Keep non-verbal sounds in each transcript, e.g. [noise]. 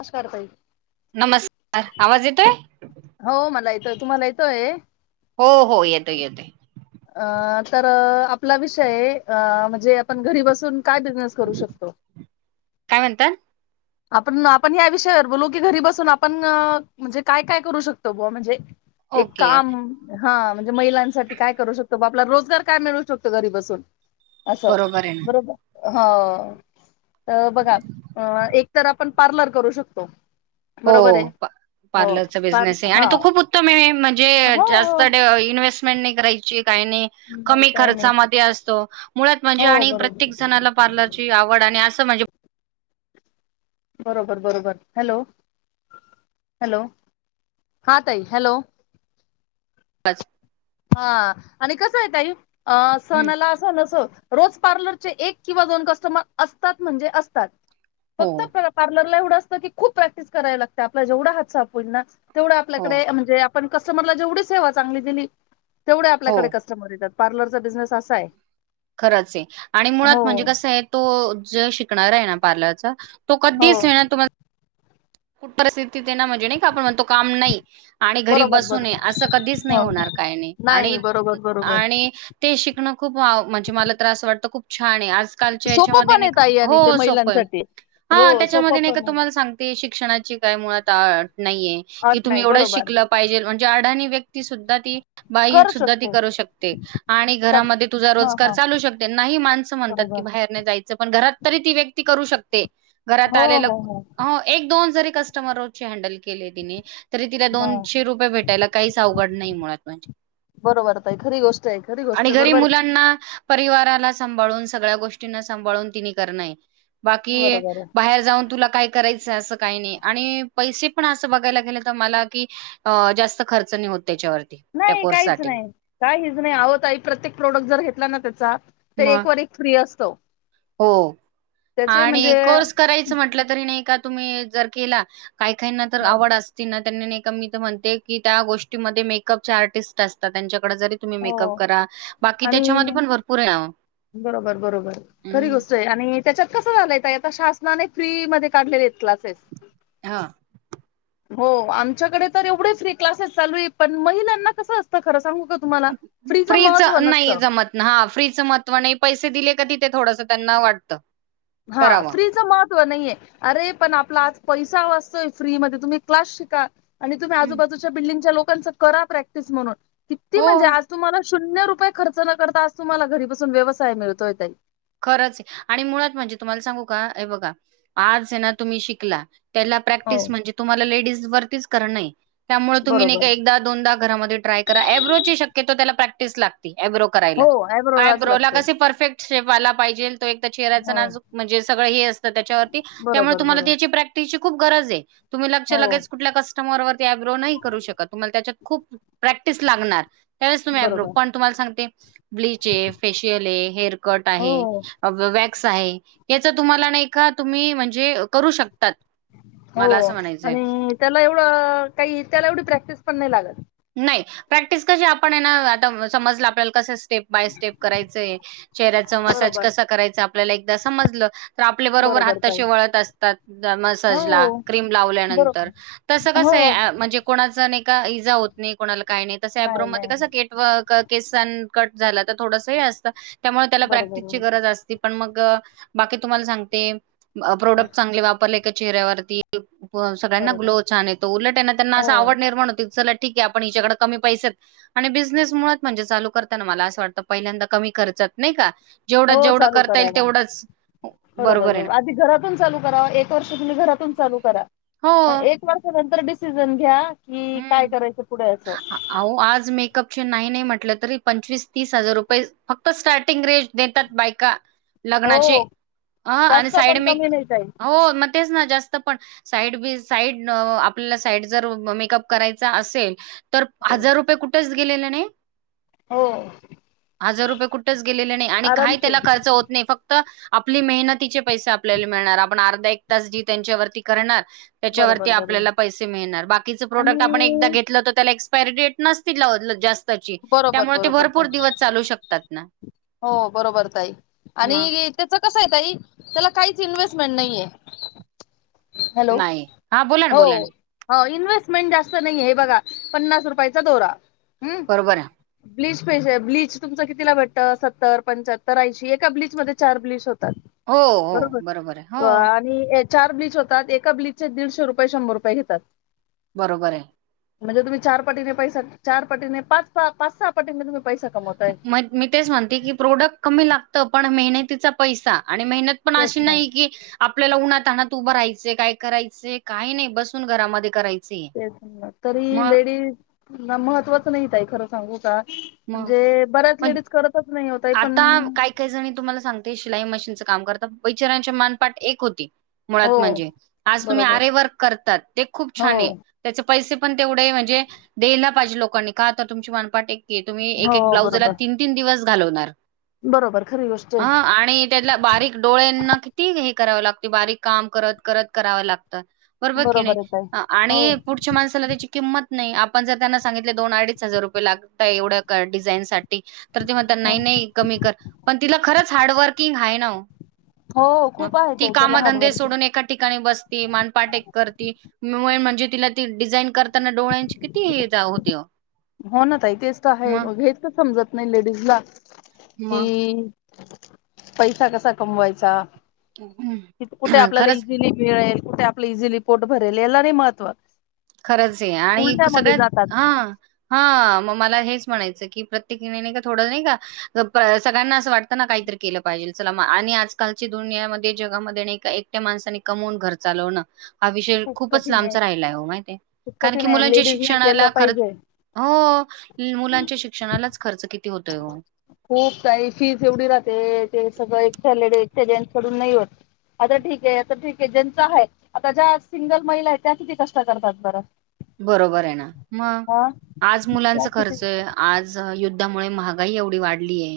नमस्कार ताई नमस्कार, आवाज येतोय? हो मला येतोय, तुम्हाला येतोय? हो हो येतोय येतोय. अ तर आपला विषय अ म्हणजे आपण घरी बसून काय बिझनेस करू शकतो. काय म्हणतात आपण आपण या विषयावर बोलू की घरी बसून आपण म्हणजे काय- काय करू शकतो बुवा म्हणजे एक ओके काम हा म्हणजे महिलांसाठी काय करू शकतो आपला रोजगार काय मिळू शकतो, घरी बसून अस बरोबर आहे ना बरोबर ह तर बघा एक तर आपण पार्लर करू शकतो. हो. बरोबर आहे हो पार्लरचा पार बिझनेस आहे, हा आणि तो खूप उत्तम आहे, म्हणजे हो हो जास्त इन्स् इन्व्हेस्टमेंट करायची काही नाही. नाही कमी काय नाही खर्चामध्ये असतो, मुळात म्हणजे हो आणि बरोबर प्रत्येक जणाला पार्लर आवड आणि अस म्हण. बरोबर -बरोबर हॅलो - हॅलो हा ताई हॅलो. [inaudible] हा आणि कसं आहे ते अ हम्म, सणाला सण असो रोज पार्लर चे एक किंवा दोन कस्टमर असतात म्हणजे असतात. हो फक्त पार्लर एवढं असतं की खूप प्रॅक्टिस करायला लागते आपला जेवढा हात साफ ना तेवढं हो आपल्याकडे म्हणजे आपण कस्टमर जेवढी सेवा चांगली दिली तेवढे हो आपल्याकडे कस्टमर येतात. पार्लरचा बिझनेस असा आहे. खरंच आहे. आणि मुळात हो म्हणजे कसं आहे. तो जे शिकणार आहे. ना पार्लरचा तो हो कधीचं येना कुठं परिस्थिती ते ना म्हणजे नाही का. आपण म्हणतो काम नाही. आणि घरी बरोबर बसू नये, बरोबर असं कधीच नाही हो होणार काय नाही बरोबर बरोबर आणि ते शिकणं खूप म्हणजे मला तर असं वाटतं खूप छान आहे आजकालच्या सोपं याच्यामध्ये पण नाही आहे ताई आणि ते हो सोपं आहे. महिलांसाठी हो हा सोपं त्याच्यामध्ये नाही का पण आहे तुम्हाला सांग ते शिक्षणाची काय मुळात नाहीये. अट कि तुम्ही नाही एवढं बरोबर शिकलं पाहिजे म्हणजे अडाणी व्यक्ती सुद्धा ती बाई करू सुद्धा ती शकते करू शकते. आणि सब घरामध्ये तुझा हा रोजगार हा चालू शकते नाही. माणसं म्हणतात कि बरोबर बाहेर नाही. जायचं पण घरात तरी ती व्यक्ती करू शकते. ते घरात हो हो हो आलेलं एक दोन जरी कस्टमर हँडल केले तिने तरी तिला हा दोनशे रुपये भेटायला काहीचं अवघड नाही मुळात म्हणजे. बरोबर ताई खरी गोष्ट आहे खरी गोष्ट आहे. की बरोबर मुलांना परिवाराला सांभाळून सगळ्या गोष्टींना सांभाळून तिने कारणं हे आहे बाकी बरोबर आहे बाहेर जाऊन तुला काय करायचं असं काही नाही आणि पैसे पण असं बघायला गेलं तर मला कि अ जास्त खर्च नाही होत त्याच्यावरती. त्या नाही काहीचं कोर्ससाठी. नाही काहीचं नाही अवं ताई प्रत्येक प्रोडक्ट जर घेतला ना त्याचा तर मग एक व एक फ्री असतो. हो त्याचे म्हणजे आणि कोर्स करायचं म्हटलं तरी नाही का. तुम्ही जर केला. काही काहीनां तर हो आवड असती ती त्यांनी का म्हणते कि त्या गोष्टीमध्ये मेकअपचे आर्टिस्ट असतात त्यांच्याकडे जरी तुम्ही हो मेकअप करा बाकी आणि त्यांच्यामध्ये पण भरपूर ये. बरोबर -बरोबर खरी गोष्ट आहे. आणि त्याच्यातं कसं झालंय आता शासनाने फ्री मध्ये काढलेले आहेत क्लासेस. हा. हो आमच्याकडे तर एवढे फ्री क्लासेस चालू आहे पण महिलांना कसं असतं खरं सांगू का तुम्हाला फ्री चं फ्रीच महत्व नाही नसतं. जमत हा फ्रीचं महत्व नाही. पैसे दिले का तिथं थोडंसं त्यांना वाटतं. हा करावा. फ्री महत्व नाहीे अरे पण आपला आज पैसा वाजतोयं फ्री मध्ये तुम्ही क्लास शिका. आणि तुम्हीं आजूंबाजूंच्या बिल्डिंगच्या लोकांच करां प्रॅक्टिस म्हणूंन किती हो म्हणजे आंज. तुम्हांला शून्यं रुपये खर्च नं करतां आंज तुम्हांला घरीबसूंन व्यवसाय मिळतोयं. ताई. खरंच आहे आणि मुळांत म्हणजे तुम्हांला सांगू कां बघां आंज नां तुम्हीं शिकला. त्यांला हो प्रॅक्टिस म्हणजे तुम्हांला लेडीज वरतीचं करणं त्यांमुळे तुम्हीं नाहीं बरोबर कां एकदां. दोनदां घरांमध्ये ट्राय करां आयब्रो शक्यतो त्यांला प्रॅक्टिस लागती. आयब्रो हो आयब्रोलाच लागतय कसे परफेक्टं. सेफआंला पाहिजे तो एक चेहऱ्यां हो नाजूंक म्हणजे सगळं हे असतं त्यांच्यावर त्यांमुळे बरोबर तुम्हांला बरोबर त्यांची प्रॅक्टिस. तिची खूंप गरजं आहे तुम्हीं लागच्यां हो लगेच कुंठल्या कस्टमर आयब्रो नाहीं करूं शकतं तुम्हांला त्यांच्यात खुंप. प्रॅक्टिस लागणारं तुम्हीं आब्रो बरोबर पणं. तुम्हांला सांगते ब्लीचं हे फेशियल हे हेअर कंट हो आहे वॅक्स आहे. याचं तुम्हांला नाहीं तुम्हीं म्हणजे करूं शकतांत. हो आणि त्यांला एवढं कांहीं त्यांला एवढी प्रॅक्टिस पणं नाहीं लागतं. नाहीं प्रॅक्टिस कशी आपणं आहे नां आंता समजलं आपल्याला कसे स्टेप करायचे. बांय स्टेप करायचंय चेहऱ्याचं मसांज बरोबर कसां करायचं आपल्याला एकदाचं समजलं. तरं आपल्या बरोबर हात तसे वळतं असतांत हो मसांजला क्रीम लावल्यानंतर. बरोबर तसं हो कसं आहे म्हणजे कोणाचं नाहीं कां इजां होतं नाहीं कोणांला कायं नाहीं तसं आयब्रो नाही नाही तसं नाही एक. केसांना कंट झालं तरं थोडसं असतं त्यांमुळे त्यांला बरोबर प्रॅक्टिसची बरोबर गरजं असती. पणं मंग बाकी तुम्हांला सांगते प्रोडक्ट चांगले वापरले कां चेहऱ्यांवरती. सगळ्यांना बरोबर ग्लो छान येतो उलटं आहे नां त्यांना असं हो आवडं निर्माण होती चट ठीक आहे आपणं यांच्याकडे कमी पैसेात आणि बिझनेस मुळांत म्हणजे चालूं करतांना मलां असं वाटतं पहिल्यांदा कमी खर्चात नाहीं कां हो चालूं कराणां बरोबर आहे बरोर ना आंधी घरांतून चालूं करां एक वर्ष तुम्हीं घरांतून चालूं करां मंग हो एक. परंत तुम्हीं नंतर डिसिजन घ्यां हम्मं आं अंहो आंज मेकअपचे नाहीं नाहीं म्हटलं तरी पंचवीस तीस हजांर रुपये फक्तं स्टार्टिंग रेंज देतांत बायंका लग्नांचे हो अं आणि जास्त साईड पण कमी मेकप नाही ताई हो मं तेचं पणं साईड आपल्यांला साईड मेकअप करायचं असेल तरं बरोबर हजांर रुपये कुठंचं गेले नाहीं हो हजार रुपये कुंठचं गेलेले नाहीं आणि कांहीं त्यांला आरामशीर खर्च होतं नाहीं फक्तं आपली मेहनतीचे पैसे आपल्याला मिळणारं आपणं अर्धा एक तास जी त्यांच्यावरती करणारं त्यांच्यावरची बरोबर बरोबर आपल्यांला पैसे मिळणारं बाकीचे प्रोडक्टं आपणं एकदाचं आणि घेतलं तरं त्यांला एक्सपायरी डेटं नसती लां जास्तं बरोबर त्यांमुळे ते बरोबर भरंपूर ताई दिवसं चालूं शकतांत नां हो बरोबर ताई आणि त्याचं कसं आहेेत त्यांला कांहींच इन्व्हेस्टमेंट नाहींये हॅलो नाही. हां बोला ना, हो बोला ना. हो इन्व्हेस्टमेंट जास्तं नाहीं हे बघां पन्नास रुपयांचा दोरां बरं ब्लीच पहिजे ब्लीच तुमचं कितीलां भेटतं सत्तर पंच्याहत्तर ऐंशी एकां ब्लीच मध्यें चार ब्लीच होतांत हो, हो. आहे. हो, बरोबर अं आं चार ब्लीच होतांत एकां ब्लीचचे दीडशे रुपये शंभर रुपये घेतांत बरोबर आहे म्हणजे तुम्हीं चार पटीने पैसा चार पटीने पांच पांच सहा पटीं म तुम्हीं पैसा कमवतांय मी तेचं म्हणते की प्रोडक कमी लागते पणं महणतीचां पैसा आणि महीणतं पणं तेच अशी ना नाहीं की आपल्याला उन्हातान्हात उभं राहायचे काय करायचे काय नाही बसून घरामध्ये कराय तेच तरी लेडीज ना महत्वाच नाही ताई. खरं सांगू का? मग म्हणजे बऱ्याच मग लेडीज करतच नाही ओ ताई पण, आता काही काही जणी तुम्हाला सांगते शिलाई मशीनचं काम करता बेचऱ्याची मानपाठ एक होती. हो मुळात म्हणजे आज तुम्ही बरोबर आरे वर्क करतात ते खूप हो छान आहे. त्याचे पैसे पण तेवढे म्हणजे द्यायला पाहिजे लोकांनी का तर तुमची मनपाठ एक तुम्ही एक हो एक ब्लाउज बरोबर तीन तीन दिवस घालवणार बरोबर खरी गोष्ट अ आहे आणि त्याला बारीक डोळ्यांना किती हे करावं लागत बारीक काम करत करत करावं लागतं. बरोबर कणी आहे ताई हो आणि पु माणसाला त्याची किंमत नाही आपण जर त्यांना सांगितले दोन अडीच हजार रुपये लाग तात एवढ्या डिझाईन साठी तर ते म्हणतात नाही हो नाही कमी कर. पण तिला खरंच हार्डवर्किंग आहे ना ओ. हो खूप आहे ती ताई त्याला कामधंदे हार्डवर्किंग. सोडून एका ठिकाणी बस ती मानपाठ एक करती वय म्हणजे तिला ते डिझाईन कर ताना डोळ्यांची किती ईजा होती ओ. हो ना ताई तेच तर आहे मग हेच तर समजत नाही लेडीजला की मग पैसा कसा कमवायचा. हम्. कि कुठे आपल्याला इझिली मिळेल कुठे आपला इझिली पोट भरेल याला नाही महत्त्व. खरंच आहे आणि उलट्यामध्ये सगळ्यात जातात हा. हा मग मला हेच म्हणायचं की प्रत्येकने नाही का थोडं नाही का सगळ्यांना असं वाटतं ना काहीतरी केलं पाहिजे चला आणि आजकालची दुनियामध्ये जगामध्ये नाही का एक ट्या माणसाने कमवून घर चालवणं हा विषय खूप खूपच कठीण लांबचा राहिला आहे माहि खूप कारण कठीण की आहे मुलांच्या लेडीज नाही केलं शिक्षणाला खर्च पाहिजे. हो मुलांच्या शिक्षणालाच खर्च किती होतोय ओ. खूप ताई फीज एवढी राहते ते सगळं एक लेडी एकच्या जेन्स कडून नाही होत. आता ठीक आहे आता ठीक आहे ज्यांच हाय आता ज्या सिंगल महिला आहेत त्या किती कष्ट करतात बरं. बरोबर आहे ना. मग हा आज त्या मुलांचा किती खर्च आज युद्धामुळे महागाई एवढी वाढलीय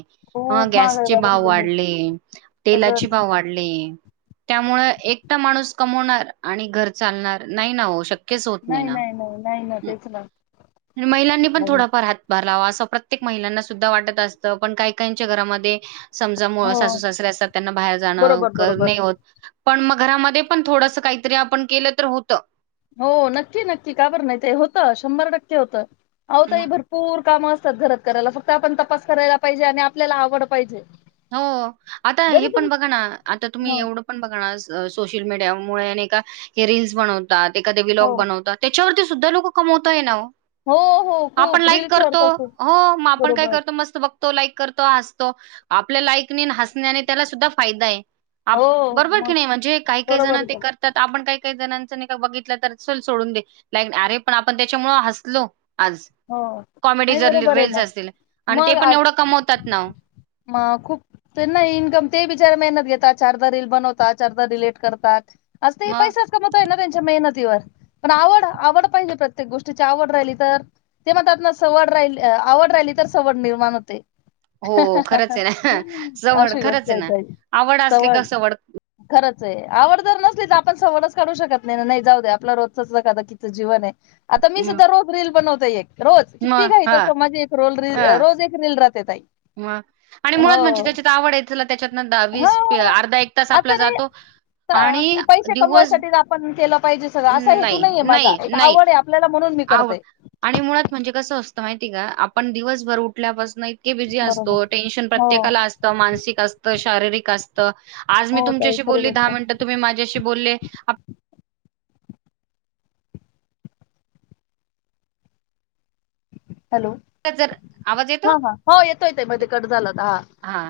हा खूप महागाई गॅसचे वाढून भाव गेली वाढले तेलाचे सगळंच भाव वाढ ले. त्यामुळे एकटा माणूस कमवणार आणि घर चालणार नाही ना हो शक नाही नाही नाही नाही ना तेच ना. आणि महिलांनी पण थोडाफार हात - - भार लावावा असं प्रत्येक महिलांना सुद्धा वाटत असतं. पण काही काहीच्या घरामध्ये समजा मुळ सासू हो सासरीे असतात त्यांना बाहेर जाणं बरोबर बरोबर नाही होत. पण मग घरामध्ये पण थोडसं काहीतरी आपण केलं तर होतं. हो नक्की नक्की काबर नाही ते होतं शंभर टक्के होतं आहो म ताई भरू पूर कामं असतात घरात करायला फक्त आपण तपास करायला पाहिजे. आणि आपल्याला आवड पाहिजे. हो आता हे जरी पण तुम बघा ना आता तुम्ही ह एवढं आपण बघा ना सोशल मीडियामुळे नाही का हे रीलल्स बनवतात एखादे हो व्लॉग बनवतात. त्याच्यावरती सुद्धा लोक कमवत आहे ना ओ. हो हो आपण खूप रील लाईक करतो. करतात खूप हो मग आपण काय बरोबर करतो मस्त बघ तो लाईक करतो हसतो आपल्या लाईकनी आणि हसण्यानी त्याला सुद्धा फायदा आहे. आप हो बरोबर की मग नाही म्हणजे काही काही जण बरोबर ते आहे कर तर आपण काही काही जणांच बघितलं तर सोल सोडून दे लाईक अरे पण आपण त्याच्यामुळ हसलो. आज हो कॉमेडी नाही जर बरोबर आहे रीलस ना असतील आणि ते पण एवढं कमवतात ना हो. म खूप तर नाही इन्कम ते बिचारे मेहनत घेतात चारदा रीली बनवतात चारदा डिलेट करतात. असतय मग पैसाच. मत आहे ना त्यांच्या मेहनतीवर पण आवड आवड पाहिजे प्रत्येक गोष्टीची आवड राहिली तर ते म्हणतात ना सवड राहिली आवड राहिली तर सवड निर्माण होते. हो खरंच आहे ना जवळ अशी गोष्ट खरंच आहे ना ताई आवड असली का सवड खरंच आहे आवड तर नसली तर आपण सवडच काढू शकत नाही नाही जाऊ दे आपला रोजचच धकाधकीच जीवन आहे. आता मी म सुद्धा रोज रील बनवत एक रोज किती मग घाई हां, असो माजे एक रोज रील रोज एक ते रिल राहते ताई. म आणि मुळात म्हणजे हो त्याच्यात आवड आहे ला त्याच्यातन हा वीस अर्धा एक तास आपला असं नाही जातो. आणि की पैसे दिवस कमवायसाठी आपण केलं पाहिजे सगळ असा हेतू नाही, नाहीये माझा नाही, एक नाही आवड आहे. आपल्याला म्हणून मी आवड करते. आणि मुळात म्हणजे कसं असतं माहिती का आपण दिवसभर उठल्यापासन इ बिझी बरोबर असतो टेन्शन हो प्रत्येकाला असतं मानसिक असत शारीरिक असत. आज मी हो ताई तुमच्याशी खरी बोलली दहा गोष्ट आहे. मिनिटं तुम्ही माझ्याशी बोलले. हॅलो! आपल्याला जर आवाज हा येतो? हा हो येतो येतोय मध्ये येतो. कट झाला होता. हा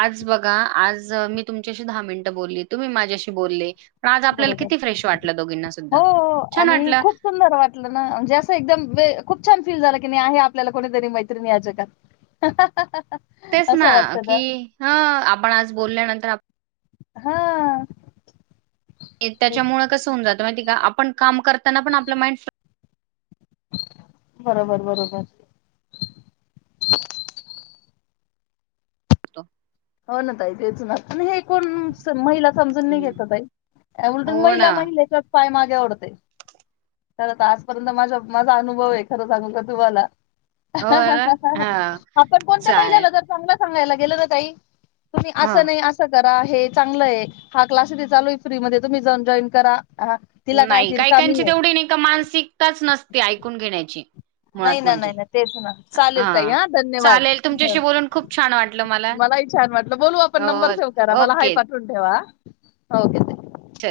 आज बघा आज मी तुमच्याशी दहा मिनिटं बोलली तुम्ही माझ्याशी बोलले. आज आपल्याला बरोबर किती फ्रेश वाटलं दोघींना हो सुद्धा हो छान आणि वाटलं. खूप सुंदर ना म्हणजे असं एकदम खूप छान फील झालं की नाही आहे आपल्याला कोणीतरी मैत्रिणी या जगात. हां हां हा हा तेच ना की ह आपण आज बोलल्यानंतर आ हा तेच. त्याच्यामुळे कस होऊन जातं माहित आपण काम करताना पण आपलं माइंड फ्रे बरोबर! बरोबर. होतो. हो ना ताई तेच ना प हे कोण. महिला समजून नाही हम्म. घेत ताई या उलट हो ना महिला महिलेच्या पाय मागे वडते. चला तर आजपर्यंत माझा माझा अनुभव आहे खरं सांगू का तुम्हाला? हो हा हा ना हा कोणत्या चालेल महिलाला जर चांगलं सांगायला गेलं ना ताई? कुणी हा असं नाही अस. करा हे चांगल आहे हा क्लासे चालू आहे फ्री मध्ये तुम्ही जाऊन जॉईन करा. तिला काय नाही ती रिकामी कायकायची आहे तेवढी नाही का मानसिकताच नसते तेवढी ऐकून घेण्याची. नाही मुळात ना नाही म्हणजे ना तेच ना चालेल ताई हा धन्यवाद. चालेल तुमच्याशी बोलून खूप छान वाटलं मला मलाही छान वाटलं बोलू आपण नंबर अ, सेव करा मला हाय ओके पाठवून ठेवा ओके धन्यवाद. चल